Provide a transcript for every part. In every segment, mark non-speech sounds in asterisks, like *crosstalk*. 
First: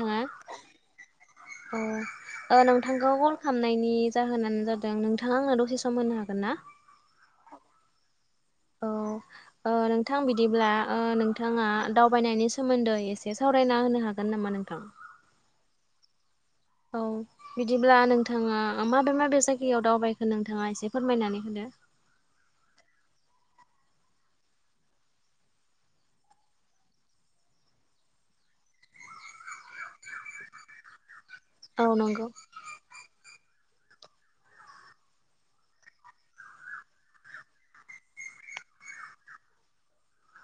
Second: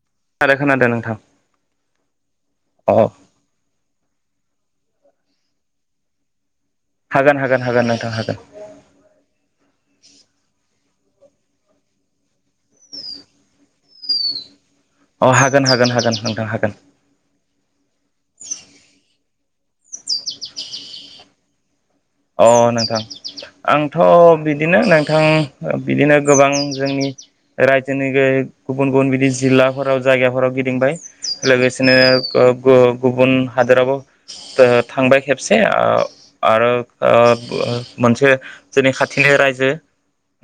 उम औ आरो खोनादों नोंथां ओ अ नोंथांखौ कल खालामनायनि जाहोनानो जादों नोंथाङा आंनो दसे सम होनो हागोन ना? हागोन हागोन हागोन नोंथां हागोन। औ ओ नोंथां बिदिब्ला ओ नोंथाङा दावबायनायनि सोमोन्दै एसे सावरायना होनो हागोन नामा नोंथां? अ हागोन हागोन हागोन नोंथां हा औ। बिदिब्ला नोंथाङा माबे माबे जायगायाव दावबायखो नोंथाङा एसे फोरमायनानै होदो। अ नोंथां आंथ' बिदिनो नोंथां बिदिनो गोबां जोंनि रायजोनि गे गुबुन गुबुन बिदि जिल्लाफोराव जायगाफोराव गिदिंबाय। औ लोगोसेनो नंगौ ओ बो गुबुन हादोरावबो थांबाय खेबसे। ओ आरो ओ मोनसे जोंनि खाथिनि रायजो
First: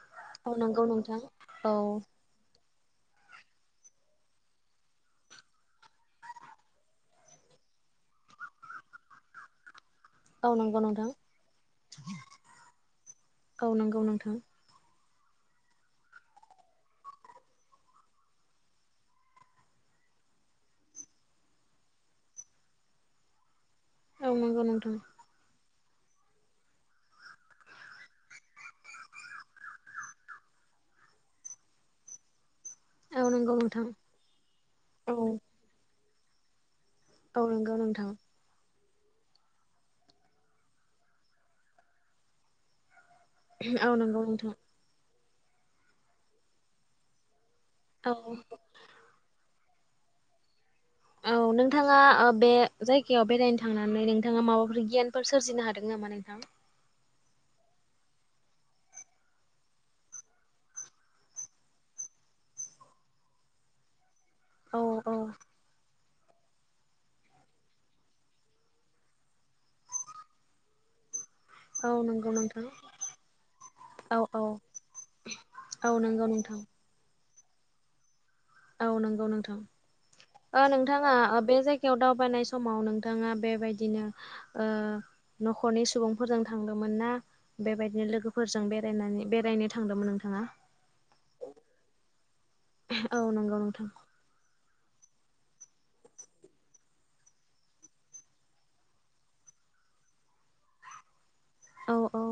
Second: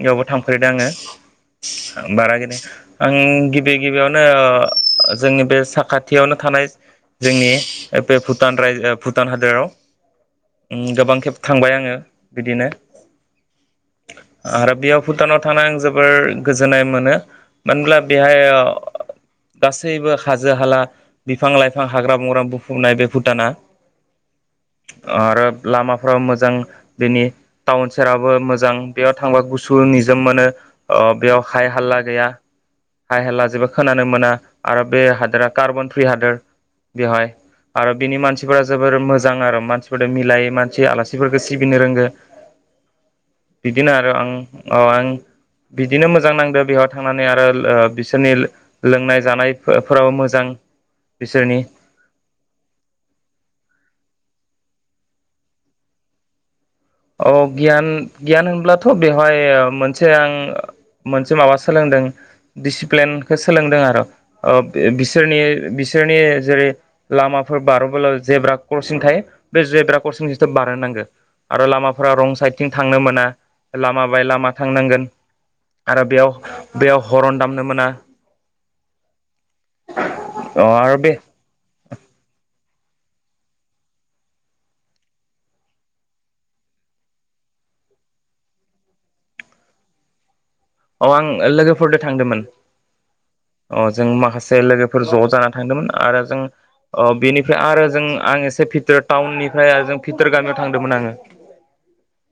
बेयावबो औ थांफेरदों नंगौ आङो। नोंथां औ बारागैनो आं गिबि गिबियावनो जोंनि बे साखाथियावनो थानाय जोंनि बे भुटान राय ओ भुटान हादोराव औ नंगौ नोंथां। गोबां खेब थांबाय आङो बिदिनो औ नंगौ नोंथां आरो बेयाव भुटानाव थांना आं जोबोर गोजोननाय मोनो मानो होनब्ला बेहाय ओ गासैबो हाजो हाला बिफां लाइफां हाग्रा बंग्रा बुफुंनाय बे भुटाना ओ औ नंगौ नोंथां आरो लामा फ्रा मोजां बेनि टाउन सेराबो मोजां बेयाव थांबा गुसु निजोम मोनो अ' अ बेयाव हाय हाल्ला गैया हाय औ हेला नंगौ जेबो नोंथां खोनानो मोना आरो बे औ हादोरा कार्बन फ्रि हादोर बेवहाय औ नंगौ आरो नोंथां बिनि मानसिफोरा जोबोर मोजां आरो मानसिफोरदो मिलायो मोन सि आलासिफोरखौ सिबिनो रोंगो औ बिदिनो आरो नंगौ आं नोंथां औ आं बिदिनो मोजां नांदो बेयावाय थांनानै आरो लो ओ बिसोरनि औ लोंनाय जानाय फो फोराव मोजां औ बिसोरनि नोंथाङा ओ बे जायगायाव बेरायनो थांनानै नोंथाङा माबाफोर गियानफोर सोरजिनो हादों नामा नोंथां? औ गियान गियान होनब्लाथ' बेवहाय मोनसे आं ओ मोनसे माबा सोलोंदों डिसिप्लेनखौ सोलोंदों आरो। ओ औ बे औ बिसोरनि बिस- बिसोरनि जेरै लामाफोर बारलबोला जेब्रा क्रसिं थायो बे जेब्रा क्रसिं जिथो बारो नांगो गो आरो औ लामाफोरा नंगौ रं नोंथां साइडथिं थांनो मोना लामा औ बाय औ लामा थांनांगोन औ आरो नंगौ बेयाव नोंथां बेयाव हरन दामनो मोना औ नंगौ नोंथां अ ओ आरो नोंथाङा ओ बे जायगायाव दावबायनाय सम समाव नोंथाङा बेबायदिनो ओ न'खरनि सुबुंफोरजों थांदोंमोन ना बेबायदिनो लोगोफोरजों बेरायनानि बेरायनो थांदोंमोन नोंथाङा? अ'लआं लोगोफोरदो थांदोमोन औ नंगौ अ' नोंथां जों माखासे लोगो फोर ज' जाना थांदोंमोन आरो जों अ बेनिफ्राय आरो जों आं एसे भिथोर टाउननिफ्राय आरो जों भितोर गामियाव थांदोंमोन आङो औ औ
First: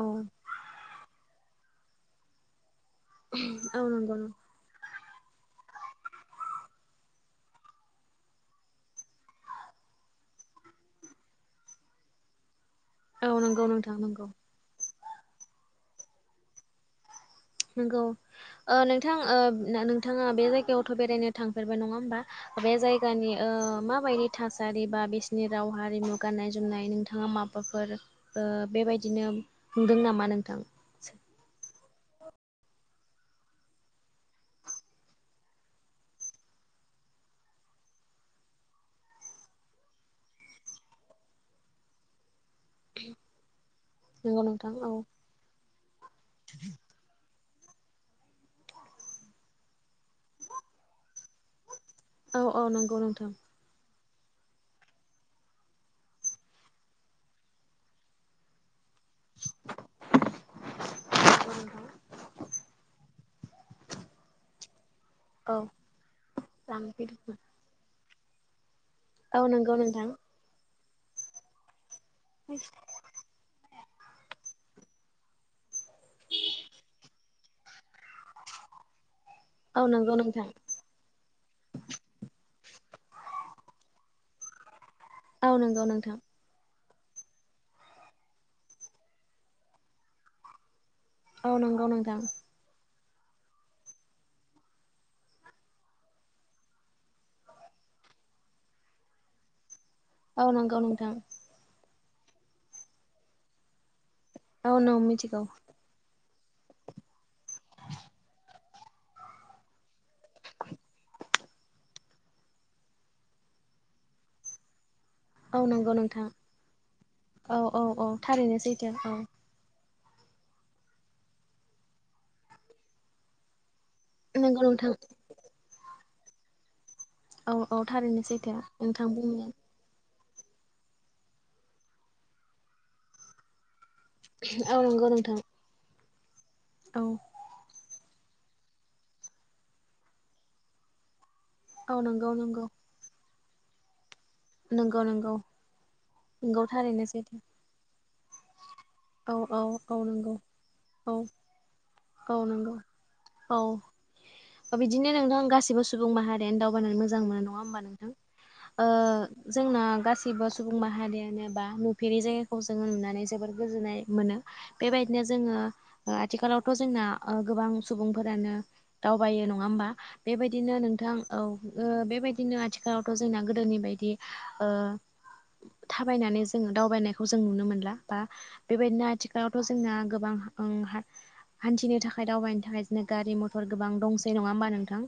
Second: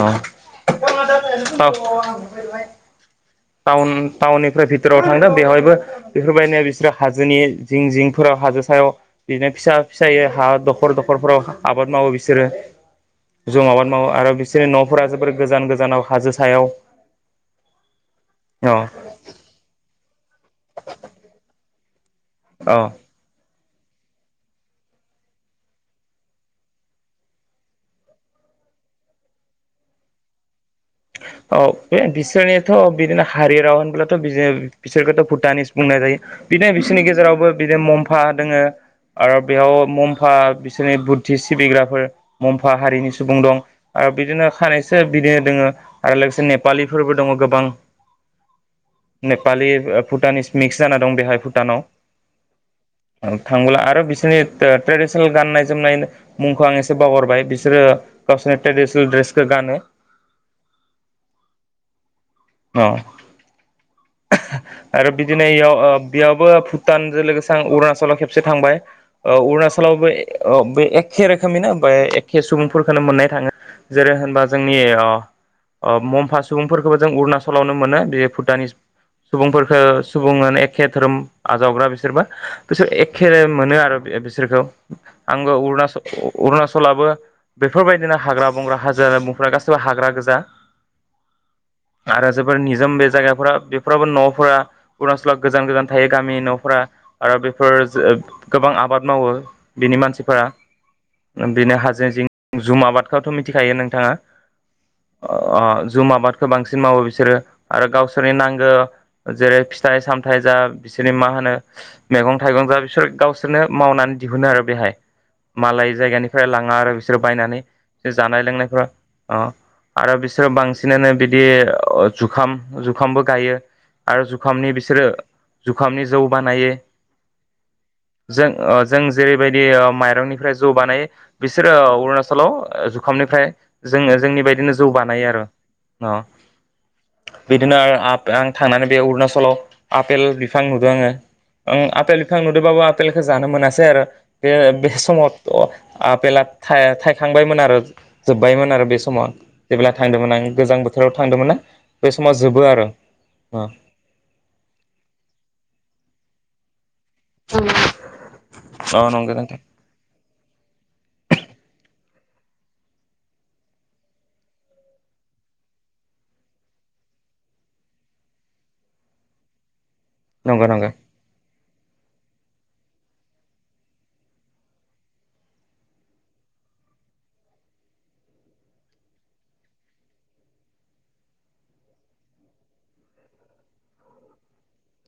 औ। औ नंगौ टा-टाउननिफ्राय फै तोराव थांदों बेवहायबो बेफोरबायदिनो बिसोरो हाजोनि जिं जिंफोराव हाजो सायाव बिदिनो फिसा फिसायो हा दखर दखरफोराव आबाद मावो बिसोरो औ ज' नंगौ आाबाद नोंथां मावो नंगौ आरो बिसोरनि न'फोरा जोबोर गोजान गोजानाव हाजो सायाव नंगौ ओ अ नोंथां ओ ना नोंथाङा बे जायगायावथ' बेरायनो थांफेरबाय नङा होमबा? बे अ जायगानि ओ माबायदि थासारि बा बिसिनि राव हारिमु गाननाय जोमनाय नोंथाङा माबाफोर ओ बे बेबायदिनो नुदों नामा नोंथां? औ। बे बिसोरनियाथ' बिदिनो हारि राव होनबोब्लाथ' बि बिसोरखौथ' भुटानिस बुंनाय जायो बिनो बिसोर बिनि गेजेरावबो बिदिनो मम्फा दोङो आरो बेयाव मम्फा बिसोरनि बुद्धि सिबिग्राफोर मम्फा हारिनि सुबुं दं आरो नंगौ बिदिनो नोंथां औ खानैसो बिदिनो दङो आरो लोगोसे नेपालिफोरबो दङ' गोबां नेपालि ओ भुटानिस मिक्स जाना दं बेहाय भुटानाव औ औ नंगौ नोंथां थांब्ला आरो बिस बिसोरनि ओ ट्रेडिसनेल गाननाय जोमनाय मुंखौ आं एसे बावहारबाय बिसोरो गावसोरनि ट्रेडिसनेल द्रेस सखो गानो। नंगौ नोंथां औ। आरो बिदिनो औ इयाव ओ बेयावबो औ भुटानजो लोगोसे आं अरुणाचलाव खेब से थांबाय ओ नंगौ अरुणाचलावबो नोंथां ए अ बे एखे रोखोमनिनो फ्राय एखे सुबुंफोरखोनो मोननाय थाङो जेरै होनबा जोंनि अ अ मम्फा सुबुंफोरखौबो जों अरुणा- सलावनो मोनो बे भुटानिस सुबुंफोरखो औ नंगौ नोंथां औ नंगौ सुबुंङआ नोंथां होन एखे धोरोम आजावग्रा बिसोरबो। बिसोर एखेे मोनो आरो बिसोरखौ औ आंबो नंगौ नोंथां उरुणाचल-अरुणाचल लाबो बेफोरबायदिनो हाग्रा-बंग्रा, हाजो-हाला, बुंफुनाय गासिबो हाग्रा गोजा। औ नंगौ। आरो जोबोर निजम बे जायगाफोरा बेफोरावो न'फोरा अरुणाचलाव गोजान-गोजान थायो गामि न'फोरा आरो बेफोर ओ गोबां आबाद मावो। बिनि मानसिफोरा नंगौ नोंथां बेनो हाजो जिं जुम आबादखौथ' मिथिखायो नोंथाङा? औ आं मिथिगौ। खौ बांसिन मावो बिसोरो आरो गावसोरनि नांगो जेरै फिथाइ सामथायाइ जा बिसोरनि मा होनो मैगं-थाइगं जा बिसोर गावसोरनो माव नानै दिहुनो आरो बेहाय। औ नंगौ मालाय नोंथां जायगानिफ्राय लाङा आरो बिसोरो बायनानै औ औ औ जानाय थारैनो लोंनायफोरा सैथो औ ओ आरो बिसोरो बांसिनानो बिदि जुखाम-जुखामबो गायो। आरो नंगौ जुखामनि नोंथां बिसोरो जुखामनि जौ बानायो। औ औ थारैनो जों सैथो ओ जों नोंथां जेरैबायदि बुंनाया माइरंनि फ्राय जौ बानायो बिसोरो ओ अरुणाचलाव जुखामनिफ्राय जोङो जोंनि बायदिनो औ जौ नंगौ बानायो नोंथां आरो। औ अ बिदिनो आरो आ आं थांनानै बे अरुणाचलाव आपेल बिफां नुदों आङो। ओं औ आपेल नंगौ बिफां नंगौ नुदोंबाबो आपेलखौ जानो मोनासै। आरो बे-बे नंगौ नंगौ समाव आपेला नंगौ थारैनो सैथो थायखांबायमोन आरो जोब्बायमोन आरो बे समाव औ औ जेब्ला औ थांदोंमोन नंगौ आं गोजां बोथ औ थांमोन ना बे समाव औ जोबो नंगौ आरो औ बिदिनो नोंथां गासिबो सुबुं माहारियानो दावबायनानै मोज मोजां मोनो नङा हबा नोंथां ओ नंगौ नोंथां जोंना गासिबो सुबुं माहारियानो बा जेरै जायगाखौ जों नुनानै जोबोद गोजोननाय मोनो। बेबायदिनो जोङो आथिखालावथ' जोंना गोबां सुबुंफोरानो दावबायो नङा होमबा? नंगौ बेबायदिनो नंगौ नोंथां। औ बेबाय बिदिनो आथिखालावथ' जोंना गोदोनि बायदि ओ थाबायनानै जोङो दावबायनायखौ जों नुनो मोनला बा बेबायदिनो आथिखालावथ' जोंना गोबां ओं हा हान्थिनो थाखाय दावबायनो थाखाय जोंनो गारि-मथर गोबां दंसै नङा होमबा नोंथां?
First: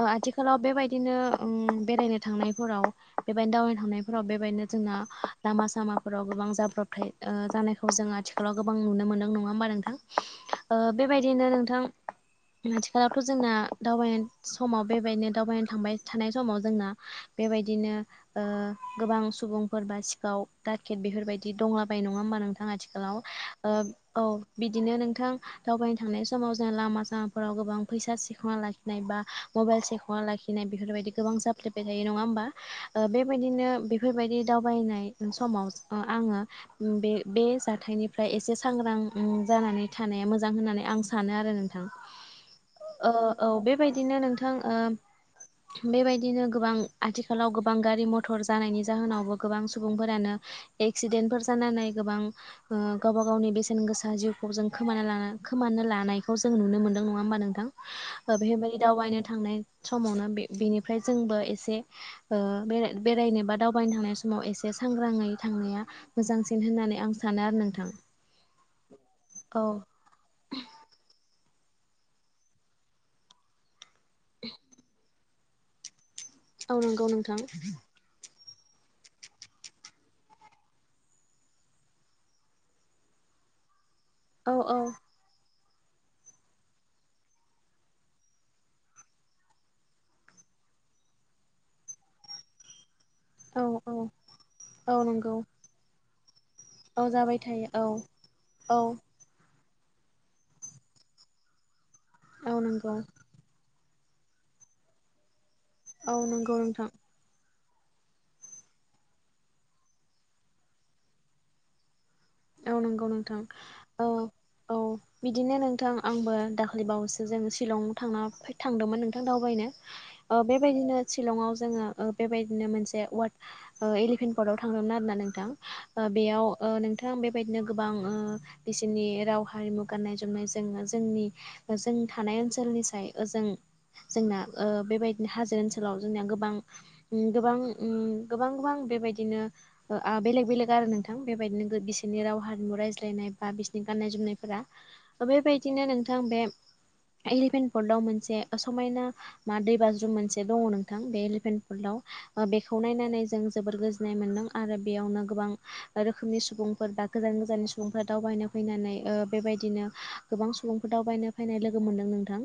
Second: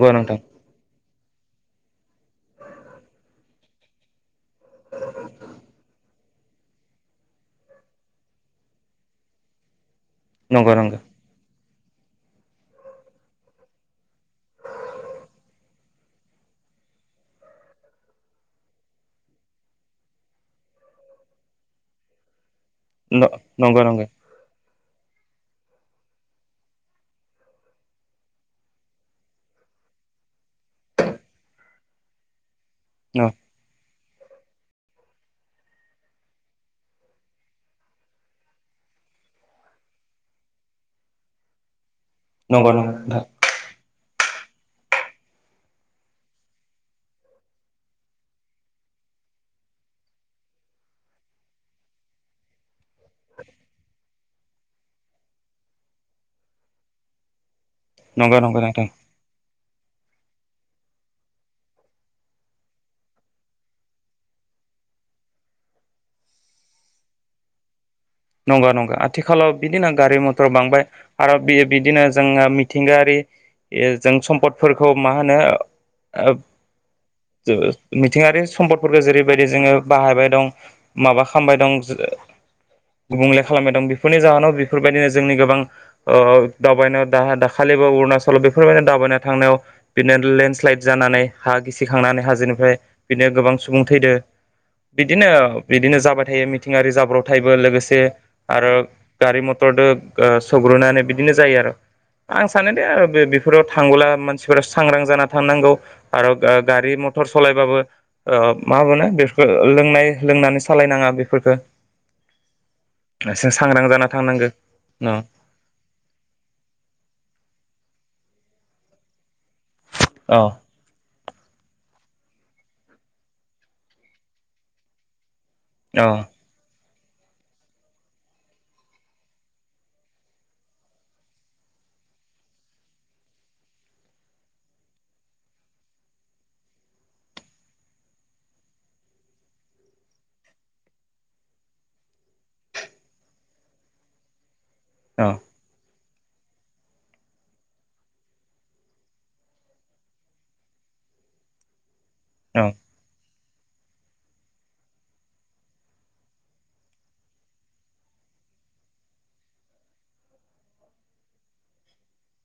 ओ नोंथां आथिखालाव बेबायदिनो बेरायनो थांनायफोराव बेबायदिनो दावबायनो थांनायफोराव बे बेनो जोंना लामा - सामाफोराव गोबां जाब्रबथाय ओ जानायखौ जों आथिखालाव गोबां नुनो मोनदों। नङा होमबा नंगौ नोंथां? नंगौ बेबायदिनो नोंथां *inaudible* आथिखालावथ' जोंना दावबायनाय समाव बेबायदिनो दावबायनो थांबाय थानाय समाव जोंना बेय बेबायदिनो ओ गोबां सुबुंफोर बा सिखाव दाकेट बेफोरबायदि दंलाबाय नङा नङा होमबा नोंथां? नंगौ नंगौ आथिखालाव ओ औ बिदिनो नोंथां दावबायनो थांनाय समाव जों लामा- सामाफोराव गोबां फैसा सिखांना लाखिनाय, बा मबाइल सेखना लाखिनाय बेफोरबायदि गोबां जाफ्लेबाय थायो नङा होमबा? ओ बेबायदिनो बेफोरबायदि दावबायनाय समाव आङो बे बे जाथायनिफ्राय एसे सांग्रां जानानै थानाया मोजां होननानै आं सानो आरो नोंथां। नंगौ नंगौ ओ औ बेबायदिनो नोंथांओ बेबायदिनो गोबां आथिखालाव गोबां गारि - मथर जानायनि जाहोनावबो गोबां सुबुंफोरानो एक्सिडेन्ट फोर जानानै गोबां ओ गावबा गावनि बेसेन गोसा जिउखौ जों खोमाना खोमाना लानायखौ जों नुनो मोनदों नङा हबा नोंथां? ओ नंगौ नंगौ नोंथां बेफोरबायदि दावबायनो थांनाय समावनो बे बेनिफ्राय जोंबो एसे ओ बेरायनो बा दावबायनो थांनाय समाव एसे सांग्राङै थांनाया मोजांसिन होननानै आं सानो आरो नोंथां। नंगौ नंगौ आथिखालाव औ बिदिनो गारि मटर बांबाय आरो बेयो बिदिनो जोंङो मिथिंगायारि जों सम्पदफोरखौ मा होनो ओ औ नंगौ नोंथां मिथिंगायारि *unintelligible* सम्पदफोरखौ जेरैबायदि जोंङो बाहायबाय दं माबा खामबाय दं गुबुंले खालामबाय दं बेफोरनि जाहोनाव औ औ बेफोरबायदिनो जोंनि गोबां ओ दावबायनायाव दा दाखालिबो अरुणाचलाव बेफोरबायदिनो दावबायनाय थांनायाव बिदिनो लेन्डस्लाइड जानानै हा गिसिखांनानै हाजोनिफ्राय बिदिनो गोबां औ सुबुं औ थैदों औ बिदिनो नंगौ बिदिनो जाबाय थायो मिथिंगायारि औ जाबाय जाब्रबथायबो थायो औ लोगोसे बे आरो औ गारि मटरदो सौग्रोनानै बिदिनो जायो आरो आं औ सानो नंगौ दे बेफोराव थांबोला मानसिफोरा सांग्रां जाना थानांगौ औ आरो नंगौ ओ नोंथां गारि मटर सलाय बाबो ओ मामोनो‌ बेफोरखौ ओ लोंनाय लोंनानै सालायनांङा बेफोरखौ औ नंगौ नोंथां जों सांग्रां औ जाना थांनांगौ औ बिदिनो नोंथां आंबो दाख्लैबावैसो जों शिलं थांना फ्राय थांदोंमोन नोंथां दावबायनो औ ओ बेबायदिनो शिलंङाव जोंङो ओ बेबायदिनो मोनसे वार्ड ओ एलिफेन्ट पर्ताव थांदोंमोन आरोना नोंथां औ ओ बेयाव ओ नों थां बेबायदिनो गोबां ओ बिसोरनि राव हारिमु गाननाय जोमनायजों जोंनि ओ जों थानाय ओनसोलनिसाय ओजों जोंना ओ बेबायदिनो हाजो ओनसोलाव जोंना गोबां उम गोबां उम गोबां गोबां बेबायदिनो ओ आ बेलेग बेलेग आरो नोंथां बेबायदिनो बिसोरनि राव हारिमु रायज्लायनाय बा बिसोरनि गाननाय जोमनायफोरा औ बेबायदिनो नोंथां थां बे एलि पेन्ट फल्डआव मोनसे समायना मा दैबाज्रुम मोनसे दंङ' नोंथां बे एलि पेन्ट फल्डआव ओ औ बेखौ नायनानै जों जोबोर गोजोननाय मोन्दों आरो बेयावनो गोबां रोखोमनि सु बुंफोर दा गोजान गोजाननि सुबुंफोरा दावबायनो फैनानै ओ बेबायदिनो गोबां सुबुंफोर दावबायनो फैनानै नै लोगो मोनदों नोंथां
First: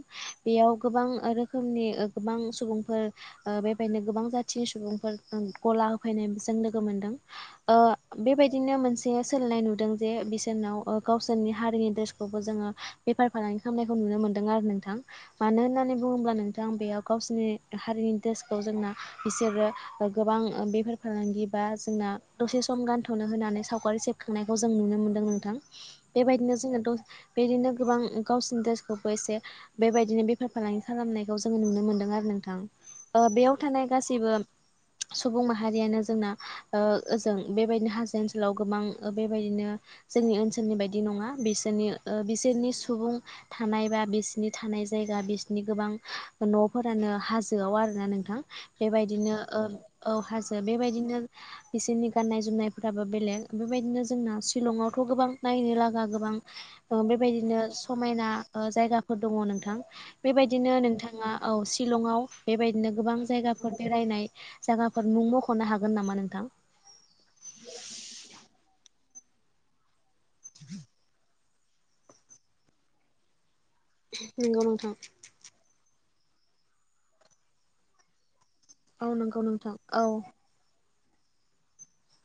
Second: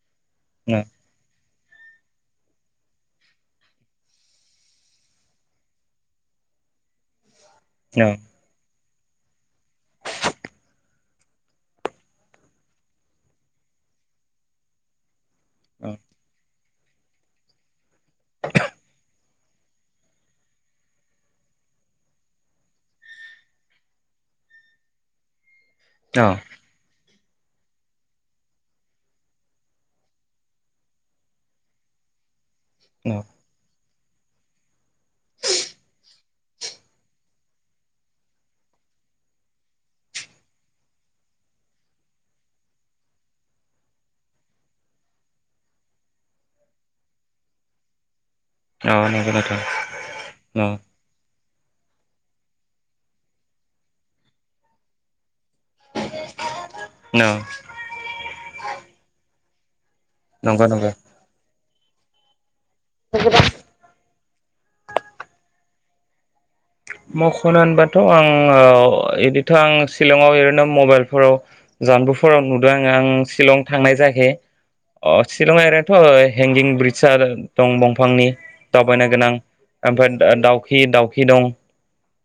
बेयाव गोबां रो खोमनि गोबां सुबुंफोर ओ बेबायदिनो गोबां जाथिनि सुबुंफोर गला होफैनाय जों लोगो मोनदों ओ बेबायदिनो मोनसे से सोलायनाय नुदों जे बिसोरनाव गावसोरनि हारिनि द्रेसखौबो जोंङो बेफार फालांगि खालामनायखौ नु नुनो मोनदों आरो नोंथां मानो होननानै बुंङोब्ला नोंथां बेयाव गावसिनि हारिनि द्रेसखौ जोंना बिसोरो ओ गोबां ओ बेफार फालांगि बा जोंना दसे सम गानथ'नो होनानै साव गारि सेबखांनायखौ जों नुनो मोन्दों नोंथां औ बेबायदिनो जोंङोथ' बेदिनो गोबां गावसिनि द्रेसखौबो एसे बेबायदिनो बेफार फालांगि खालामनायखौ जोंङो नुनो मोनदों आरो नोंथां। औ ओ बेयाव थानाय गासैबो सुबुं माहारियानो जोंना ओ ओजों बेबायदिनो हाजो ओनसोलाव गोबां ओ बेबायदिनो जोंनि ओनसोलनि बायदि नंङा बिसोरनि ओ बिसोरनि सुबुं थानाय बा बिसिनि थानाय जायगा बिसिनि गोबां न'फोरानो हाजोआव आरोना नोंथां। औ नंगौ बेबायदिनो नोंथां ओ औ हाजो बेबायदिनो बिसोरनि गाननाय जोमनायफोराबो बेलेग बेबायदिनो जोंना सिशलंआवथ' गोबां नायनो लागा गोबां ओ औ बेबायदिनो समायना ओ जायगाफोर दंङ' नोंथां नंगौ बेबायदिनो नंगौ नोंथांङा औ शिलंआव बेबायदिनो गोबां जायगाफोर बेरायनाय जायगाफोर नों मख'नो हागोन नामा नोंथां? मख'नो होनबाथ' आं ओ इदिथ' आं शिलंआव ओरैनो मबाइलफोराव जानबुफोराव नुदों आंङो आं शिलं थांनाय जायाखै नंगौ नोंथां। अ शिलं एरैथ' हेंगिं ब्रिडसआ दं दंफांनि औ दावबायनो गोनां नंगौ नोंथां ओमफ्राय दाउखि दाउ खि दं।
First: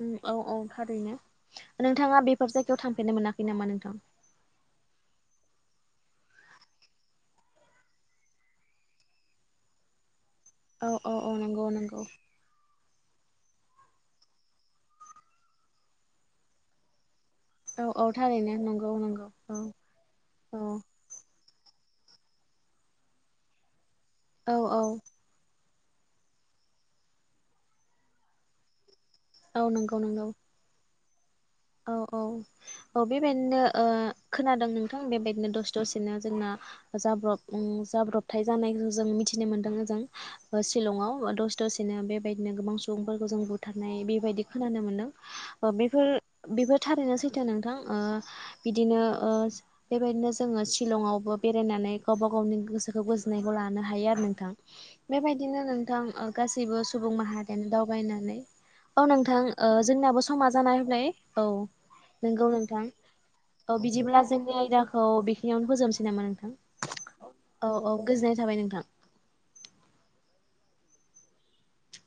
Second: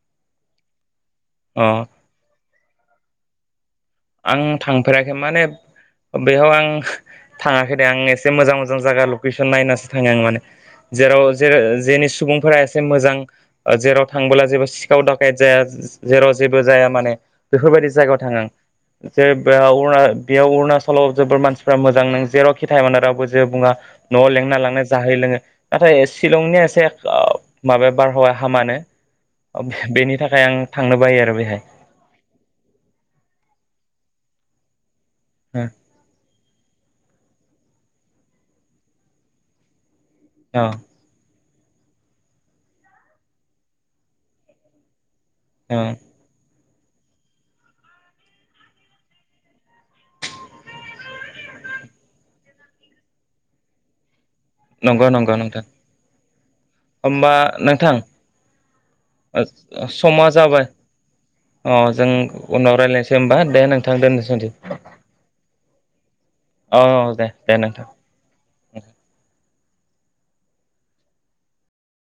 उम औ औ थारैनो अ नोंथांङा बेफोर जायगायाव थांफेरनो मोनाखै नामा नोंथां? आं थांफेराखै माने बेयाव आं थाङाखै दे आं एसे मोजां मोजां जागा लकेसन नायनासो थाङो आं माने। औ औ जेराव औ जे नंगौ नंगौ। जेनि सुबुंफोरा ए मोजां जेराव थांबोला जेबो सिखाव दाखेत जाया जेराव जेबो जाया माने औ बेफोरबायदि औ जायगायाव थाङो थारैनो नंगौ नंगौ जेरै औ बेयाव अरुणा औ अरुणाचलाव जोबोर मानसि फ्रा मोजां नों जेरावखि थाया मानो रावबो जेबो बुङा न'आव औ लेंना औ लांनो जाहै लोङो नाथाय शिलंनिया एसे ओ माबाया बारहावाया हामानो औ नंगौ बेनि नंगौ थाखाय आं थांनो बायो आरो बेहाय। औ औ औ बेबायदिनो ओ खोनादों नों थां बेबायदिनो दसे दसेनो जोंना जाब्रब ओम जाब्रबथाय जानायखौ जों मिथिनो मोनदों ओजों औ शिलंआव ओ दसे दसेनो बेबायदिनो गोबां सुबुंफोरखौ जों बुथारनाय बेबायदि खोनानो मोनदों ओ औ बेफोर बेफोर थारैनो सैथो नोंथां ओ बिदिनो ओ बेबायदिनो जोङो शिलंआवबो बेफ बेरायनानै गावबा गावनि गोसोखौ गोजोननायखौ लानो हायो आरो नों थां। नंगौ नंगौ बेबायदिनो नोंथां ओ गासैबो सुबुं होमबा माहारियानो नोंथां दावबायनानै औ नोंथां ओ जोंनाबो समा जाना फैबाय। औ अ जों नोंगौ उनाव नोंथां। रायज्लायनोसै होमबा दे औ नोंथां बिदिब्ला दोननोसै दे जोंनि आयदाखौ बेखिनियावनो फोजोबनोसै नामा नोंथां? अ' दे दे औ नोंथां औ गोजोननाय थाबाय नोंथां। उम।